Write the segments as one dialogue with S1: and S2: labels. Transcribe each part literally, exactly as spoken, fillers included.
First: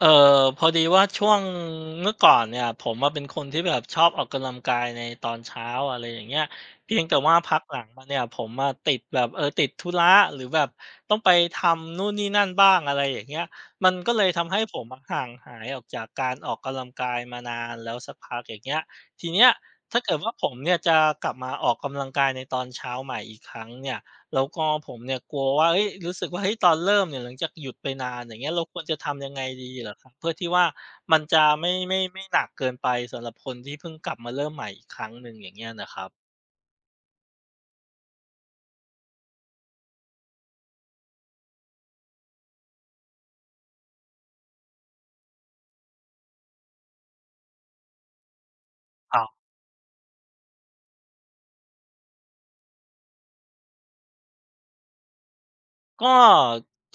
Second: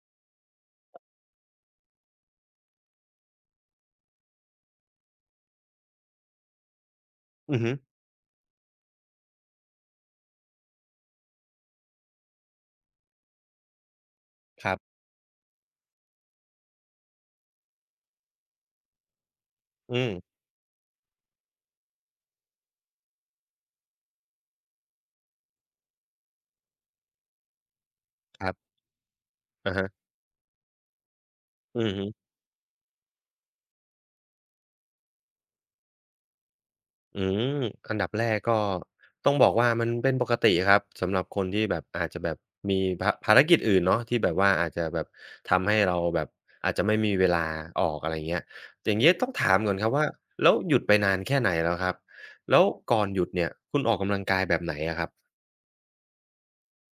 S1: เออพอดีว่าช่วงเมื่อก่อนเนี่ยผมมาเป็นคนที่แบบชอบออกกำลังกายในตอนเช้าอะไรอย่างเงี้ยเพียงแต่ว่าพั
S2: อือ
S1: ก
S2: ฮึ
S1: หลังมาเนี่ยผมมาติดแบบเออติดธุระหรือแบบต้องไปทำนู่นนี่นั่นบ้างอะไรอย่างเงี้ยมันก็เลยทำให้
S2: ค
S1: ผ
S2: รั
S1: ม
S2: บ
S1: อะห่างหายออกจากการออกกำลังกายมานานแล้วสักพักอย่างเงี้ยทีเนี้ย
S2: อื
S1: ถ้าเกิดว่า
S2: ม
S1: ผมเนี่ยจะกลับมาออกกำลังกายในตอนเช้าใหม่อีกครั้งเนี่ย แล้วก็ผมเนี่ยกลัวว่าเฮ้ยรู้สึกว่าเฮ้ยตอนเริ่มเนี่ยหลังจากหยุดไปนานอย่าง
S2: ค
S1: เงี้
S2: รั
S1: ยเรา
S2: บ
S1: ควรจะทำยังไงดี
S2: อะฮะ
S1: เหรอครับเพื่อที่ว่ามันจะไม่
S2: อือ
S1: ไม่
S2: ฮึ
S1: ไม่หนักเกินไปสำหรับคนที่เพิ่งกลับมาเริ่มใหม่อีกครั้งหนึ่งอย่างเงี้ยนะครับ
S2: อืมอันดับแรกก็ต้องบอกว่ามันเป็นปกติครับสำหรับคนที่แบบอาจจะแบบมีภาภารกิจอื่นเนาะที่แบบว่าอาจจะแบบทำให้เราแบบอาจจะไม่มีเวลาออกอะไรเงี้ยอย่างเงี้ย
S1: อ๋อ
S2: ต้องถามก่อนครับว่าแล้วหยุดไปนานแค่ไหนแล้วครับแล้วก่อนหยุดเนี่ยคุณออกกำลังกายแบบไหนอะครับ
S1: ก็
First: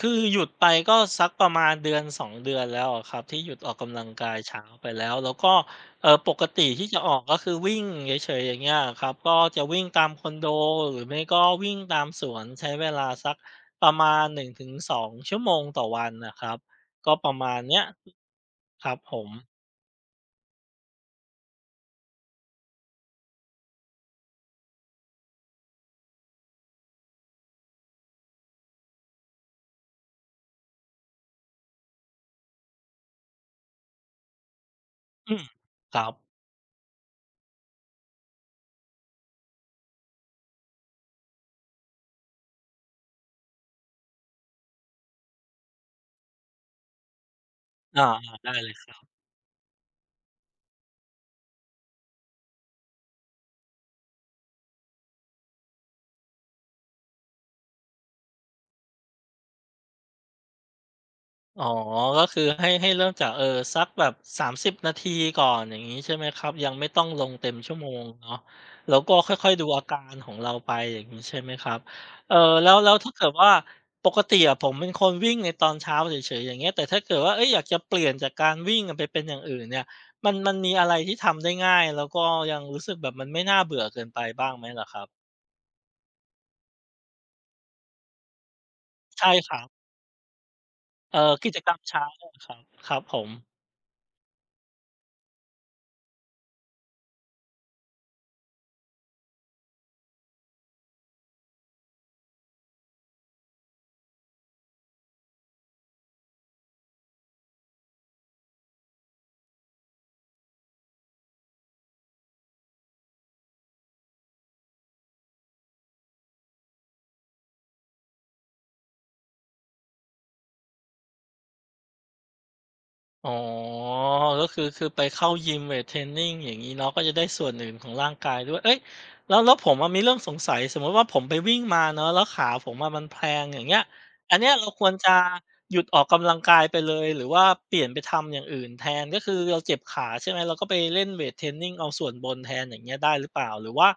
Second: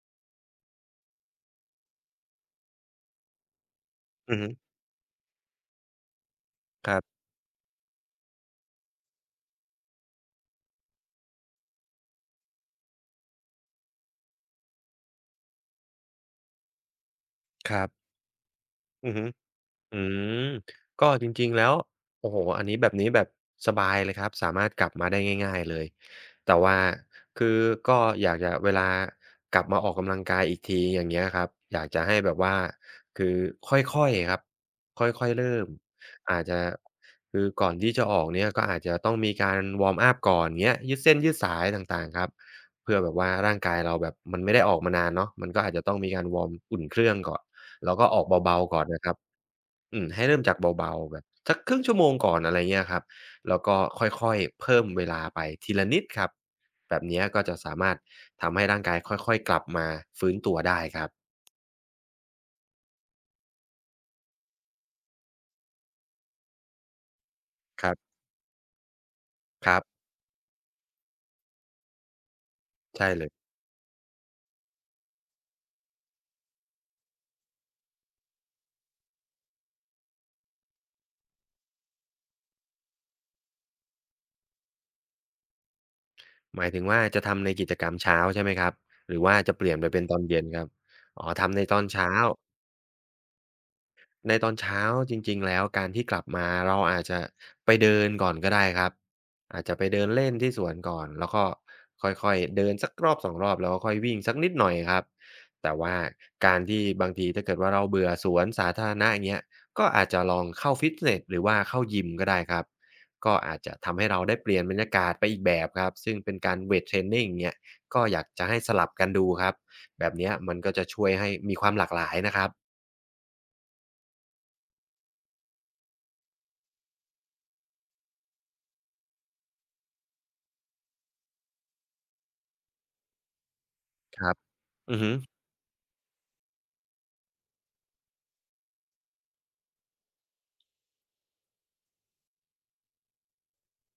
S1: คือหยุดไปก็สักประมาณเดือนสอสองเดือนแล้วอะครับที่หยุดออกกำลังกา
S2: อื
S1: ย
S2: อฮึ
S1: เช้าไปแล้วแล้วก็เออปกติที่
S2: ครั
S1: จะออ
S2: บ
S1: กก็คือวิ่งเฉยๆอย่างเงี้ยครับก็จะวิ่งตามคอนโดหรือไม่ก็วิ่งตามสวนใช้เวลาสักประมาณหนึ่งถึงสองชั่วโมงต่อวันนะครับก็ประมาณ
S2: ค
S1: เนี้ย
S2: รับ
S1: ครับ
S2: อื
S1: ผ
S2: อฮึ
S1: ม
S2: อืมก็จริงๆแล้วโอ้โฮอันนี้แบบนี้แบบสบายเลยครับสามารถกลับมาได้ง่ายๆเลยแต่ว่าคือก็อยากจะเวลากลับมาออกกำลังกายอีกทีอย่างเงี้ยครับอยากจะให้แบบว่าคือค่อยๆครับค่อย
S1: อื
S2: ๆ
S1: ม
S2: เริ่ม
S1: ครับ
S2: อาจจะคือก่อนที่จะออกเนี่ยก็อาจจะต้องมีการวอร์มอัปก่อนเงี้ยยืดเส้นยืดสายต่างๆครับเพื่อแบบว่าร่างกายเราแบบมันไม่ได้ออกมานานเนาะมันก็อาจจะต้องมีการวอร์มอุ่นเครื่องก่อนแล้ว
S1: อา
S2: ก็ออก
S1: ได้
S2: เบา
S1: เล
S2: ๆก่อน
S1: ย
S2: นะครับ อืมให้เริ่มจากเบาๆแบบสักครึ่งชั่วโมงก่อนอะไรเงี้ยครับแล้วก็ค่อยๆเพิ่มเวลาไปทีละนิดครับแบบเนี้ยก็จะสามารถทำให้ร่างกายค่อยๆกลับมาฟื้นตัวได้ครับ
S1: อ๋อก็คือให้ให้เริ่มจากเออสักแบบสามสิบนาทีก่อนอย่างงี้ใช่ไหมครับยังไม่ต้องลงเต็มชั่ว
S2: ค
S1: โม
S2: รั
S1: ง
S2: บ
S1: เนาะแล้วก็ค่อยๆดู
S2: ครับ
S1: อาการของเราไปอย่างงี้ใช่ไหมครับเอ่อแล้วแล้ว
S2: ใช่
S1: ถ้า
S2: เล
S1: เกิ
S2: ย
S1: ดว่าปกติอะผมเป็นคนวิ่งในตอนเช้าเฉยๆอย่างเงี้ยแต่ถ้าเกิดว่าเฮ้ยอยากจะเปลี่ยนจากการวิ่งอะไปเป็นอย่างอื่นเนี่ยมันมันมีอะไรที่ทำได้ง่ายแล้วก็ยังรู้สึกแบบมันไม่น่าเบื่อเกินไปบ้างไหมเหรอครับ
S2: หมายถึงว่าจะทำในกิจกรรมเช้าใช่ไหมครับหรือ
S1: ใช่
S2: ว่า
S1: ค
S2: จะ
S1: รั
S2: เป
S1: บ
S2: ลี่ยนไปเป็นตอนเย็นครับ
S1: เอ่
S2: อ๋อ
S1: อกิ
S2: ทำ
S1: จ
S2: ใน
S1: กร
S2: ต
S1: รม
S2: อน
S1: เช้า
S2: เช้า
S1: อะครับครับผม
S2: ในตอนเช้าจริงๆแล้วการที่กลับมาเราอาจจะไปเดินก่อนก็ได้ครับอาจจะไปเดินเล่นที่สวนก่อนแล้วก็ค่อยๆเดินสักรอบสองรอบแล้วก็ค่อยวิ่งสักนิดหน่อยครับแต่ว่าการที่บางทีถ้าเกิดว่าเราเบื่อสวนสาธารณะอย่างเงี้ยก็อาจจะลองเข้าฟิตเนสหรือว่าเข้ายิมก็ได้ครับก็อาจจะทำให้เราได้เปลี่ยนบรรยากาศไปอีกแบบครับซึ่งเป็นการเวตเทรนนิงอย่างเงี้ยก็อยากจะให้สลับกันดูครับแบบเนี้ยมันก็จะช่วยให้มีความหลากหลายนะครับ
S1: อ๋อก็คือคือไปเข้ายิมเวตเทรนนิงอย่างงี้เนาะก็จะได้ส่วนอื่นของร่างกายด้วยเอ๊ยแล้วแล้วผมอะมีเรื่องสงสัย สมมุติว่าผมไปวิ่งมาเนาะแล้วขาผมอะมันแพลงอย่างเงี้ย
S2: ครั
S1: อั
S2: บ
S1: นเนี้ยเราควร
S2: อือฮึ
S1: จะหยุดออกกำลังกายไปเลยหรือว่าเปลี่ยนไปทำอย่างอื่นแทน ก็คือเราเจ็บขาใช่ไหม เราก็ไปเล่นเวตเทรนนิงเอาส่วนบนแทนอย่างเงี้ยได้หรือเปล่าหรือว่า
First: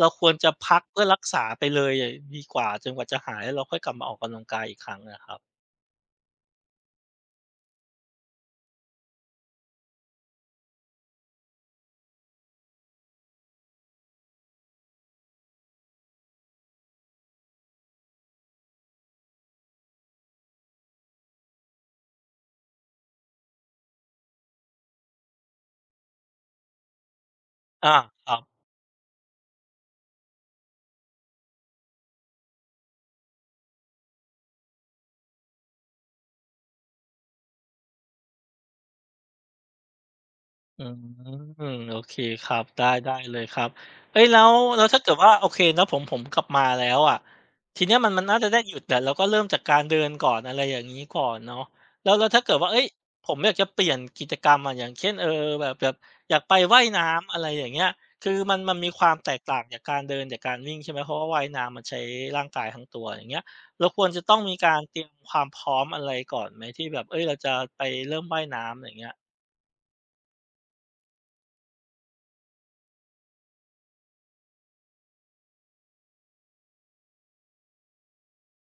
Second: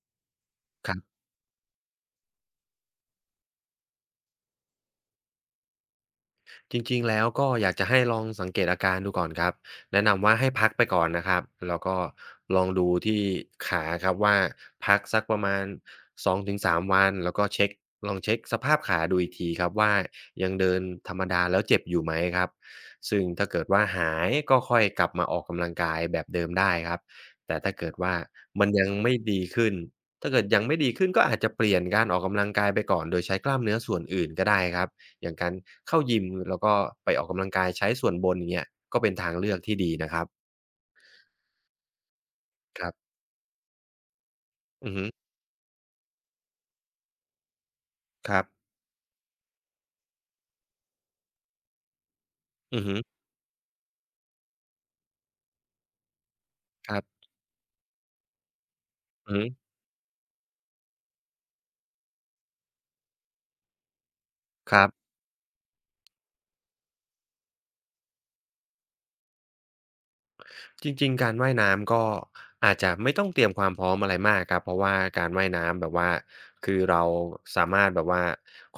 S1: เราควรจะพัก
S2: ครั
S1: เพื่อรั
S2: บ
S1: กษาไปเลยยดีกว่าจนกว่าจะหายแล้วเราค่อยกลับมาออกกำลังกายอีกครั้งอะครับ
S2: จริงๆแล้วก็อยากจะให้ลองสังเกตอาการดูก่อนครับแนะนำว่าให้พักไปก่อนนะครับแล้วก็ลองดูที่ขาครับว่าพักสักประมาณสองถึงสามวันแล้วก็เช็คลองเช็คสภาพขาดูอีกทีครับว่ายังเดินธรรมดาแล้วเจ็บอยู่ไหมครับซึ่งถ้าเกิดว่าหายก็ค่อยกลับมาออกกำลังกายแบบเดิมได้ครับแต่ถ้าเกิด
S1: อา
S2: ว่า
S1: ครับ
S2: มันยังไม่ดีขึ้นถ้าเกิดยังไม่ดีขึ้นก็อาจจะเปลี่ยนการออกกำลังกายไปก่อนโดยใช้กล้ามเนื้อส่วนอื่นก็ได้ครับ อย่างการเข้ายิมแล้วก็ไปออกกำลังกายใช้ส่วนบนอย่างเงี้ยก็เป็นทางเลือกที่ดีนะครับ
S1: อืมโอเคครับ
S2: ค
S1: ได้
S2: รับ
S1: ได้เลยครับเฮ้ยแล้วแล้ว
S2: อือ
S1: ถ้า
S2: ฮึ
S1: เกิดว่าโอเคเนาะผมผมกลับมาแล้วอะทีเนี้ยมันมัน
S2: ค
S1: น่า
S2: รั
S1: จะได้
S2: บ
S1: หยุดแหละเราก็เริ่มจากการเดินก่อนอะไรอย่างงี้ก่อนเนาะแล้วแล้วถ้าเกิดว่า
S2: อื
S1: เฮ้
S2: อ
S1: ย
S2: ฮึ
S1: ผมอยากจะเปลี่ยนกิจกรรมอะอย่างเช่นเออแบบแบบอยากไปว่าย
S2: ครับ
S1: น้ำอะไรอย่างเงี้ยคือมันมันมีความแต
S2: อือ
S1: ก
S2: ฮึ
S1: ต่างจากการเดินจากการวิ่งใช่ไหมเพราะว่าว่ายน้ำมันใช้ร่างกายทั้งตัวอย่างเงี้ยเราควรจะต้องมี
S2: ค
S1: การ
S2: รับ
S1: เตรียมความพร้อมอะไรก่อนไหมที่แบบเฮ้ยเราจะไปเริ่มว่ายน้ำอย่างเงี้ย
S2: จริงๆการว่ายน้ำก็อาจจะไม่ต้องเตรียมความพร้อมอะไรมากครับเพราะว่าการว่ายน้ำแบบว่าคือเราสามารถแบบว่า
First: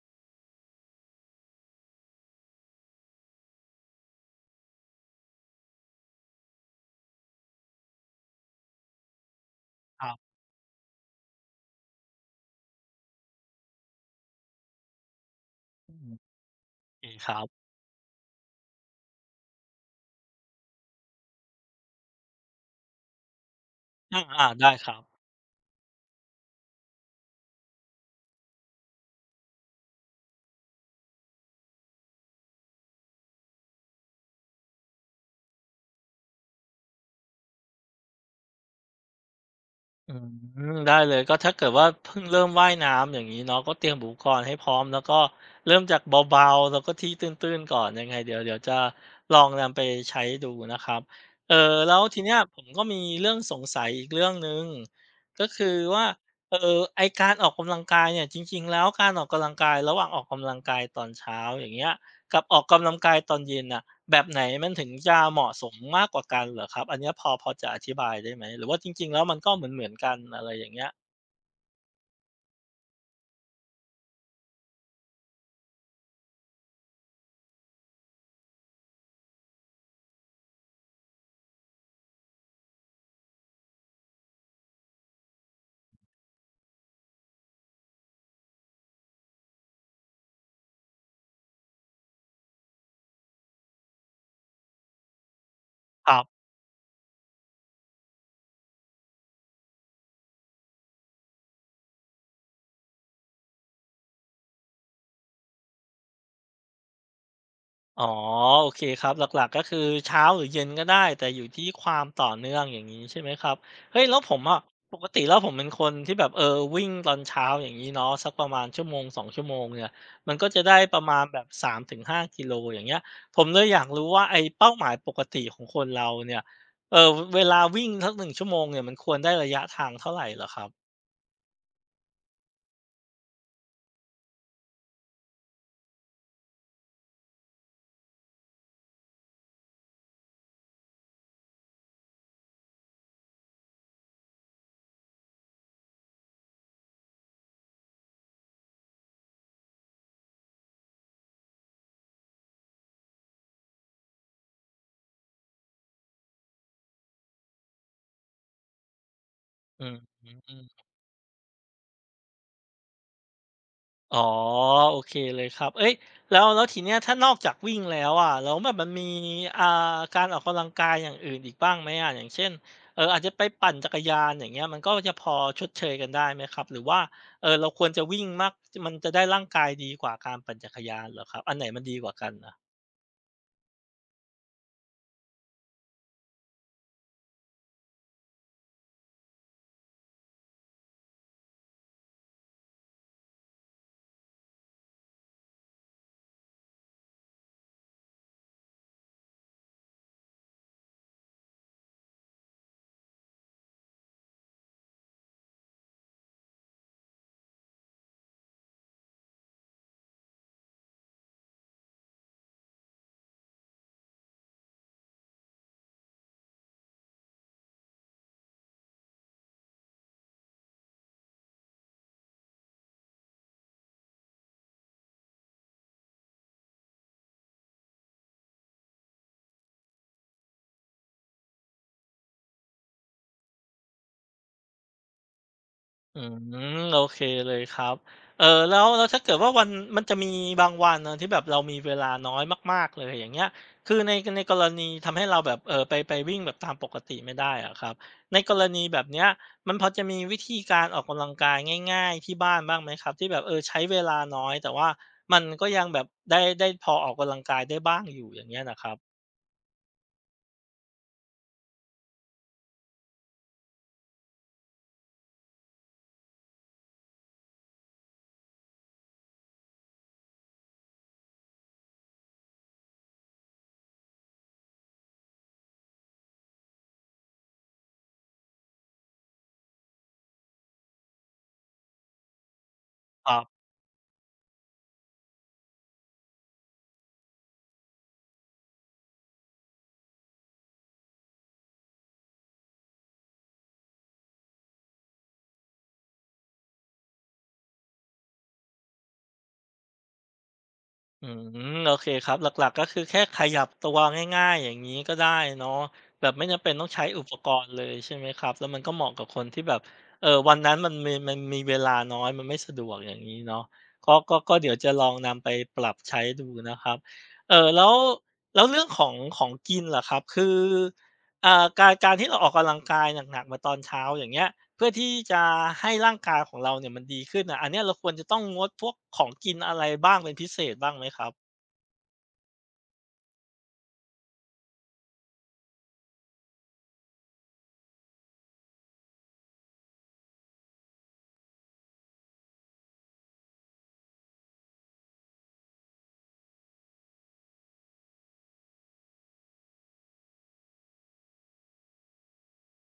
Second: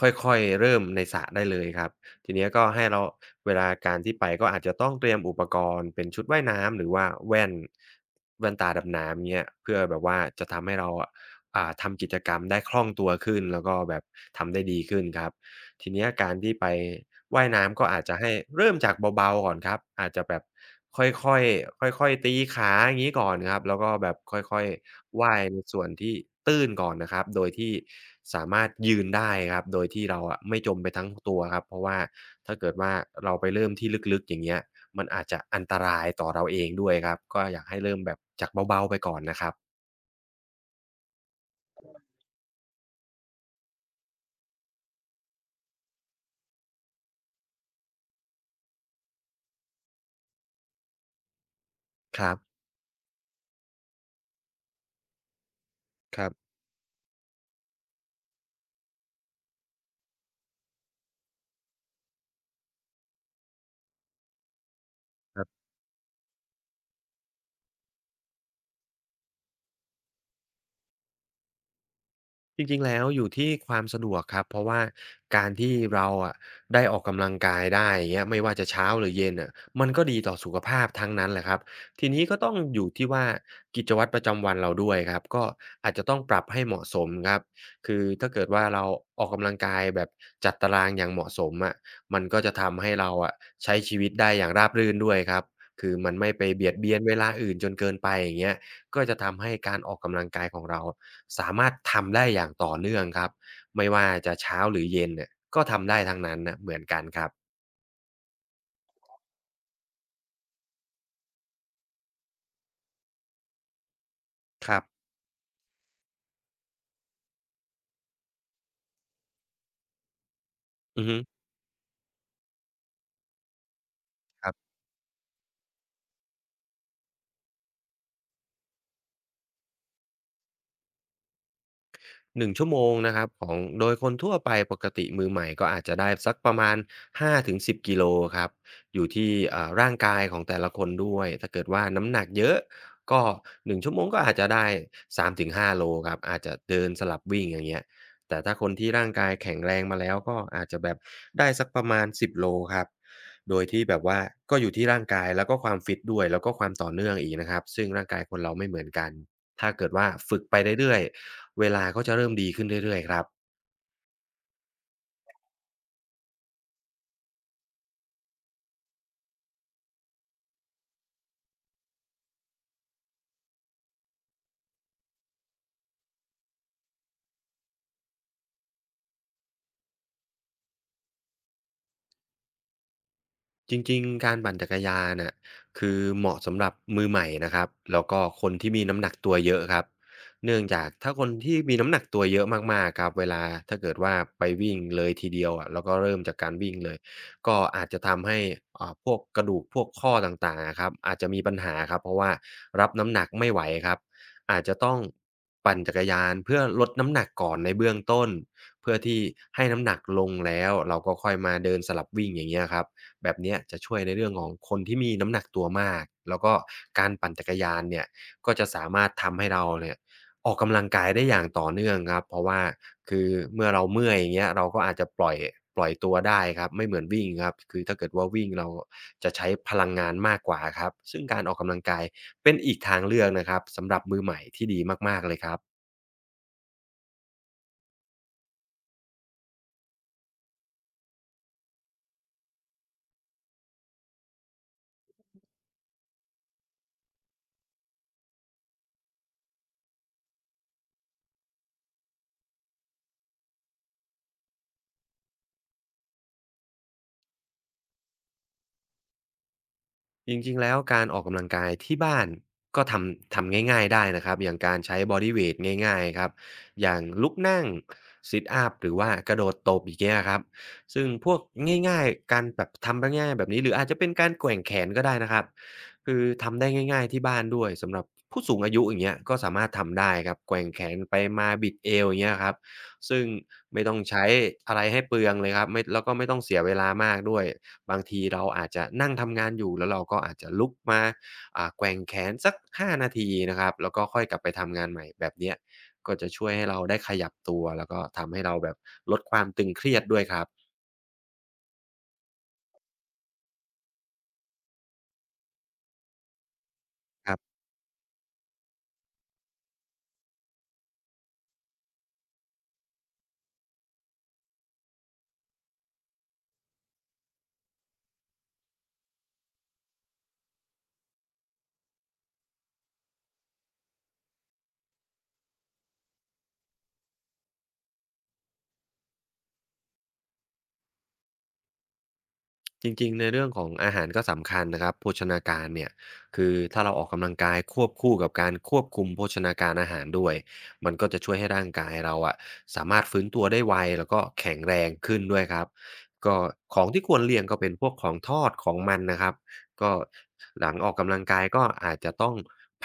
S2: ค่อยๆเริ่มในสระได้เลยครับทีเนี้ยก็ให้เราเวลาการที่ไปก็อาจจะต้องเตรียมอุปกรณ์เป็นชุดว่ายน้ำหรือว่าแว่นแว่นตาดำน้ำเงี้ยเพื่อแบ
S1: ค
S2: บ
S1: รั
S2: ว่า
S1: บ
S2: จะทำให้เราอะอ่าทำกิจกรรมได้คล่องตัวขึ้นแล้วก็แบบทำได้ดีขึ้นครับ ที
S1: อื
S2: เนี้
S1: ม
S2: ยการที่ไป
S1: โอเคครั
S2: ว่าย
S1: บ
S2: น้ำก็อาจจะให้เริ่มจากเบาๆก่อนครับอาจจะแบบค่อยๆค่อยๆตีขาอย่างงี้ก่อนครับแล้วก็แบบ
S1: อาอา
S2: ค่อย
S1: ได้ครับ
S2: ๆว่ายในส่วนที่ตื้นก่อนนะครับโดยที่สามารถยืนได้ครับโดยที่เราอะไม่จมไปทั้งตัวครับเพราะว่าถ้าเกิดว่าเราไปเริ่มที่ลึกๆอย่างเงี้ยมันอาจจะอันตรายต่อเราเองด้วยครับก็อยากให้เริ่มแบบจากเบาๆไปก่อนนะครับ
S1: อืมได้เลยก็ถ้าเกิดว่าเพิ่งเริ่มว่ายน้ำอย่างงี้เนาะก็เตรียมอุปกรณ์ให้พร้อมแล้วก็เริ่มจากเบาๆแล้วก็ที่ตื้นๆก่อนยังไงเดี๋ยวเดี๋ยวจะลองนำไปใช้ดูนะครับเอ่อแล้วที
S2: ค
S1: เนี้
S2: รับ
S1: ยผมก็มีเรื่องสงสัยอีกเรื่องหนึ่ง ก็คือว่า
S2: ครับ
S1: เอ่อไอ้การออกกำลังกายเนี่ยจริงๆแล้วการออกกำลังกายระหว่างออกกำลังกายตอนเช้าอย่างเงี้ยกับออกกำลังกายตอนเย็นน่ะ แบบไหนมันถึงจะเหมาะสมมากกว่ากันเหรอครับอันเนี้ยพอพอจะอธิบายได้ไหมหรือว่าจริงๆแล้วมันก็เหมือนๆกันอะไรอย่างเงี้ย
S2: จริงๆแล้วอยู่ที่ความสะดวกครับเพราะว่าการที่เราอะได้ออกกำลังกายได้อย่างเงี้ยไม่ว่าจะเช้าหรือเย็นน่ะมันก็ดีต่อสุขภาพทั้งนั้นแหละครับทีนี้ก็ต้องอยู่ที่ว่ากิจวัตรประจำวันเราด้วยครับก็อาจจะต้องปรับให้เหมาะสมครับคือถ้าเกิดว่าเราออกกำลังกายแบบจัดตารางอย่างเหมาะสมอะมันก็จะทำให้เราอะใช้ชีวิตได้อย่างราบรื่นด้วยครับคือ
S1: ค
S2: มัน
S1: รั
S2: ไม่
S1: บ
S2: ไปเบียดเบียนเวลาอื่นจนเกินไปอย่างเงี้ยก็จะทำให้การออกกำลังกายของเรา สามารถทำได้อย่างต่อเนื่องครับไม่ว่าจะเช้าหรือเย็นเนี่ยก็ทำได้ทั้งนั้นน่ะเหมือนกันครับ
S1: อ๋อโอเคครับหลักๆก็คือเช้าหรือเย็นก็ได้แต่อยู่ที่ความต่อเนื่องอย่างงี้ใช่ไหมครับเฮ้ยแล้วผมอะ
S2: ครั
S1: ป
S2: บ
S1: กติแล้วผมเป็นคนที่แบบเออวิ่งตอนเช้าอย่างงี้เนาะสักประมาณชั่วโมงสองชั่วโมงเนี่ยมันก็จะได้ประ
S2: อือฮึ
S1: มาณแบบสามถึงห้ากิโลอย่างเงี้ยผมเลยอยากรู้ว่าไอ้
S2: ครั
S1: เป้า
S2: บ
S1: หมายปกติของคนเราเนี่ยเอ่อเวลาวิ่งสักหนึ่งชั่วโมงเนี่ยมันควรได้ระยะทางเท่าไรเหรอครับ
S2: หนึ่งชั่วโมงนะครับของโดยคนทั่วไปปกติมือใหม่ก็อาจจะได้สักประมาณห้าถึงสิบกิโลครับอยู่ที่อ่าร่างกายของแต่ละคนด้วยถ้าเกิดว่าน้ำหนักเยอะก็หนึ่งชั่วโมงก็อาจจะได้สามถึงห้าโลครับอาจจะเดินสลับวิ่งอย่างเงี้ยแต่ถ้าคนที่ร่างกายแข็งแรงมาแล้วก็อาจจะแบบได้สักประมาณสิบโลครับโดยที่แบบว่าก็อยู่ที่ร่างกายแล้วก็ความฟิตด้วยแล้วก็ความต่อเนื่องอีกนะครับซึ่งร่างกายคนเราไม่เหมือนกันถ้า
S1: อื
S2: เกิด
S1: อ
S2: ว่าฝึก
S1: ฮึ
S2: ไปเรื่อย เวลาก็จะเริ่มดีขึ้นเรื่อยๆครับ
S1: อ๋อโอเคเลยครับเอ้ยแล้วแล้วทีเนี้ยถ้านอกจากวิ่งแล้วอะแล้วแบบมันมีอ่าการออกกำลังกายอย่างอื่นอีกบ้างไหมอะอย่างเช่นเอออาจจะไปปั่นจักรยานอย่างเงี้ยมันก็จะพอชดเชยกันได้ไหมครับหรือว่าเอ่อเราควรจะวิ่งมากมันจะได้ร่างกายดีกว่าการปั่นจักรยานเหรอครับอันไหนมันดีกว่ากันอะ
S2: จริงๆการปั่นจักรยานน่ะคือเหมาะสำหรับมือใหม่นะครับแล้วก็คนที่มีน้ำหนักตัวเยอะครับเนื่องจากถ้าคนที่มีน้ำหนักตัวเยอะมากๆครับเวลาถ้าเกิดว่าไปวิ่งเลยทีเดียวอะแล้วก็เริ่มจากการวิ่งเลยก็อาจจะทำให้อ่าพวกกระดูกพวกข้อต่างๆอะครับอาจจะมีปัญหาครับเพราะว่ารับน้ำหนักไม่ไหวครับอาจจะต้องปั่นจักรยานเพื่อลดน้ำหนักก่อนในเบื้องต้นเพื่อที่ให้น้ำหนักลงแล้วเราก็ค่อยมาเดินสลับวิ่งอย่างเงี้ยครับ แบบเนี้ยจะช่วยในเรื่องของคนที่มีน้ำหนักตัวมากแล้วก็การปั่นจักรยานเนี่ยก็จะสามารถทำให้เราเนี่ยออกกำลังกายได้อย่างต่อเนื่องครับเพราะว่าคือเมื่อเราเมื่อยอย่างเงี้ยเราก็อาจจะปล่อยปล่อยตัวได้ครับไม่เหมือนวิ่งครับคือถ้าเกิดว่าวิ่งเราจะใช้พลังงานมากกว่าครับซึ่งการออกกำลังกายเป็นอีกทางเลือกนะครับสำหรับมือใหม่ที่ดีมากๆเลยครับ
S1: อืมโอเคเลยครับเออแล้วแล้วถ้าเกิดว่าวันมันจะมีบางวันเนาะที่แบบเรามีเวลาน้อยมากๆเลยอย่างเงี้ยคือในในกรณีทำให้เราแบบเออไปไปวิ่งแบบตามปกติไม่ได้อะครับในกรณีแบบเนี้ยมันพอจะมีวิธีการออกกำลังกายง่ายๆที่บ้านบ้างไหมครับที่แบบเออใช้เวลาน้อยแต่ว่ามันก็ยังแบบได้ได้พอออกกำลังกายได้บ้างอยู่อย่างเงี้ยนะครับ
S2: จริงๆแล้วการออกกำลังกายที่บ้านก็ทำทำง่ายๆได้นะครับอย่างการใช้บอดีเวตง่ายๆครับอย่างลุกนั่งซิตอัปหรือว่ากระโดดตบอย่างเงี้ยครับซึ่งพวกง่ายๆการแบบทำง่ายๆแบบนี้หรืออาจจะเป็นการแกว่งแขนก็ได้นะครับคือทำได้ง่ายๆที่บ้านด้วยสำหรับผู้สูงอายุอย่างเงี้ยก็สามารถทำได้ครับแกว่งแขนไปมาบิดเอวอย่างเงี้ยครับซึ่ง
S1: อา
S2: ไม่ต้องใช้อะไรให้เปลืองเลยครับไม่แล้วก็ไม่ต้องเสียเวลามากด้วย บางทีเราอาจจะนั่งทำงานอยู่แล้วเราก็อาจจะลุกมาอ่าแกว่งแขนสักห้านาทีนะครับแล้วก็ค่อยกลับไปทำงานใหม่แบบเนี้ยก็จะช่วยให้เราได้ขยับตัวแล้วก็ทำให้เราแบบลดความตึงเครียดด้วยครับ
S1: อืมโอเคครับหลักๆก็คือแค่ขยับตัวง่ายๆอย่างงี้ก็ได้เนาะแบบไม่จำเป็นต้องใช้อุ
S2: ค
S1: ป
S2: รั
S1: ก
S2: บ
S1: รณ์เลยใช่ไหมครับแล้วมันก็เหมาะกับคนที่แบบเอ่อวันนั้นมันมีมันมีเวลาน้อยมันไม่สะดวกอย่างงี้เนาะก็ก็ก็เดี๋ยวจะลองนำไปปรับใช้ดูนะครับเอ่อแล้วแล้วเรื่องของของกินล่ะครับคืออ่าการการที่เราออกกำลังกายหนักๆมาตอนเช้าอย่างเงี้ย เพื่อที่จะให้ร่างกายของเราเนี่ยมันดีขึ้นน่ะอันเนี้ยเราควรจะต้องงดพวกของกินอะไรบ้างเป็นพิเศษบ้างไหมครับ
S2: จริงๆในเรื่องของอาหารก็สำคัญนะครับโภชนาการเนี่ยคือถ้าเราออกกำลังกายควบคู่กับการควบคุมโภชนาการอาหารด้วยมันก็จะช่วยให้ร่างกายเราอะสามารถฟื้นตัวได้ไวแล้วก็แข็งแรงขึ้นด้วยครับก็ของที่ควรเลี่ยงก็เป็นพวกของทอดของมันนะครับก็หลังออกกำลังกายก็อาจจะต้อง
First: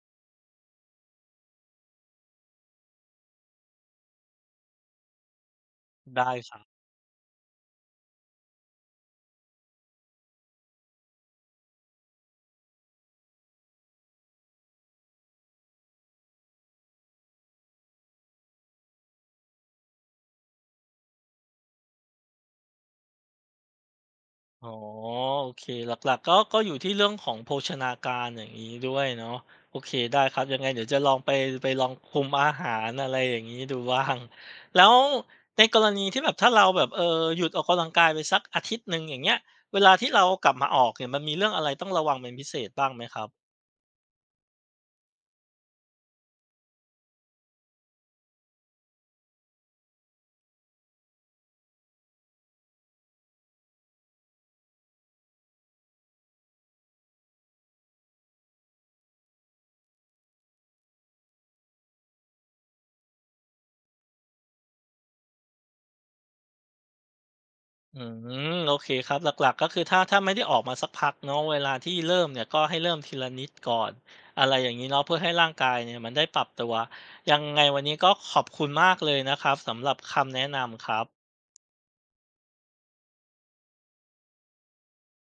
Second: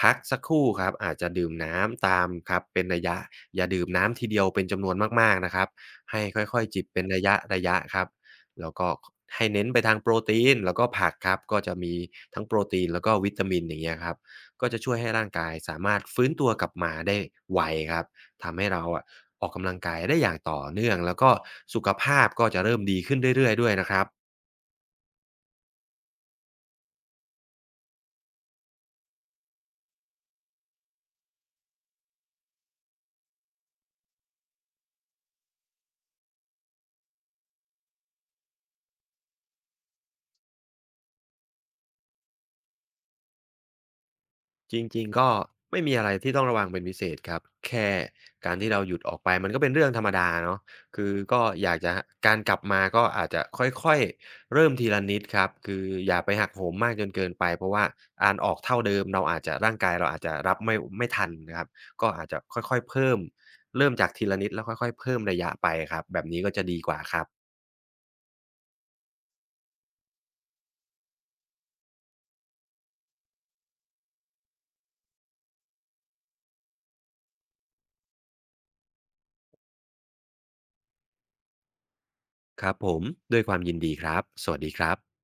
S2: พักสักครู่ครับอาจจะดื่มน้ำตามครับเป็นระยะอย่าดื่มน้ำทีเดียวเป็นจำนวนมากๆนะครับให้
S1: ได้
S2: ค่
S1: ครั
S2: อย
S1: บ
S2: ๆจิบเป็นระยะๆครับ แล้วก็ให้เน้นไปทางโปรตีนแล้วก็ผักครับก็จะมีทั้งโปรตีนแล้วก็วิตามินอย่างเงี้ยครับก็จะช่วยให้ร่างกายสามารถฟื้นตัวกลับมาได้ไวครับทำให้เราอะออกกำลังกายได้อย่างต่อเนื่องแล้วก็สุขภาพก็จะเริ่มดีขึ้นเรื่อยๆด้วยนะครับ
S1: อ๋อโอเคหลักๆก็ก็อยู่ที่เรื่องของโภชนาการอย่างงี้ด้วยเนาะโอเคได้ครับยังไงเดี๋ยวจะลองไปไปลองคุมอาหารอะไรอย่างงี้ดูบ้างแล้วในกรณีที่แบบถ้าเราแบบเอ่อหยุดออกกำลังกายไปสักอาทิตย์หนึ่งอย่างเงี้ยเวลาที่เรากลับมาออกเนี่ยมันมีเรื่องอะไรต้องระวังเป็นพิเศษบ้างไหมครับ
S2: จริงๆก็ไม่มีอะไรที่ต้องระวังเป็นพิเศษครับแค่การที่เราหยุดออกไปมันก็เป็นเรื่องธรรมดาเนาะคือก็อยากจะการกลับมาก็อาจจะค่อยๆเริ่มทีละนิดครับคืออย่าไปหักโหมมากจนเกินไปเพราะว่าการออกเท่าเดิมเราอาจจะร่างกายเราอาจจะรับไม่ไม่ทันนะครับก็อาจจะค่อยๆเพิ่มเริ่มจากทีละนิดแล้วค่อยๆเพิ่มระยะไปครับแบบนี้ก็จะดีกว่าครับ
S1: อืมโอเคครับหลักๆก็คือถ้าถ้าไม่ได้ออกมาสักพักเนาะเวลาที่เริ่มเนี่ยก็ให้เริ่มทีละนิดก่อนอะไรอย่างนี้เนาะเพื่อให้ร่างกายเนี่ยมันได้ปรับตัวยังไงวันนี้ก็ขอบคุณมากเลยนะครับสำหรับคำแนะนำครับ
S2: ครับผมด้วยความยินดีครับสวัสดีครับ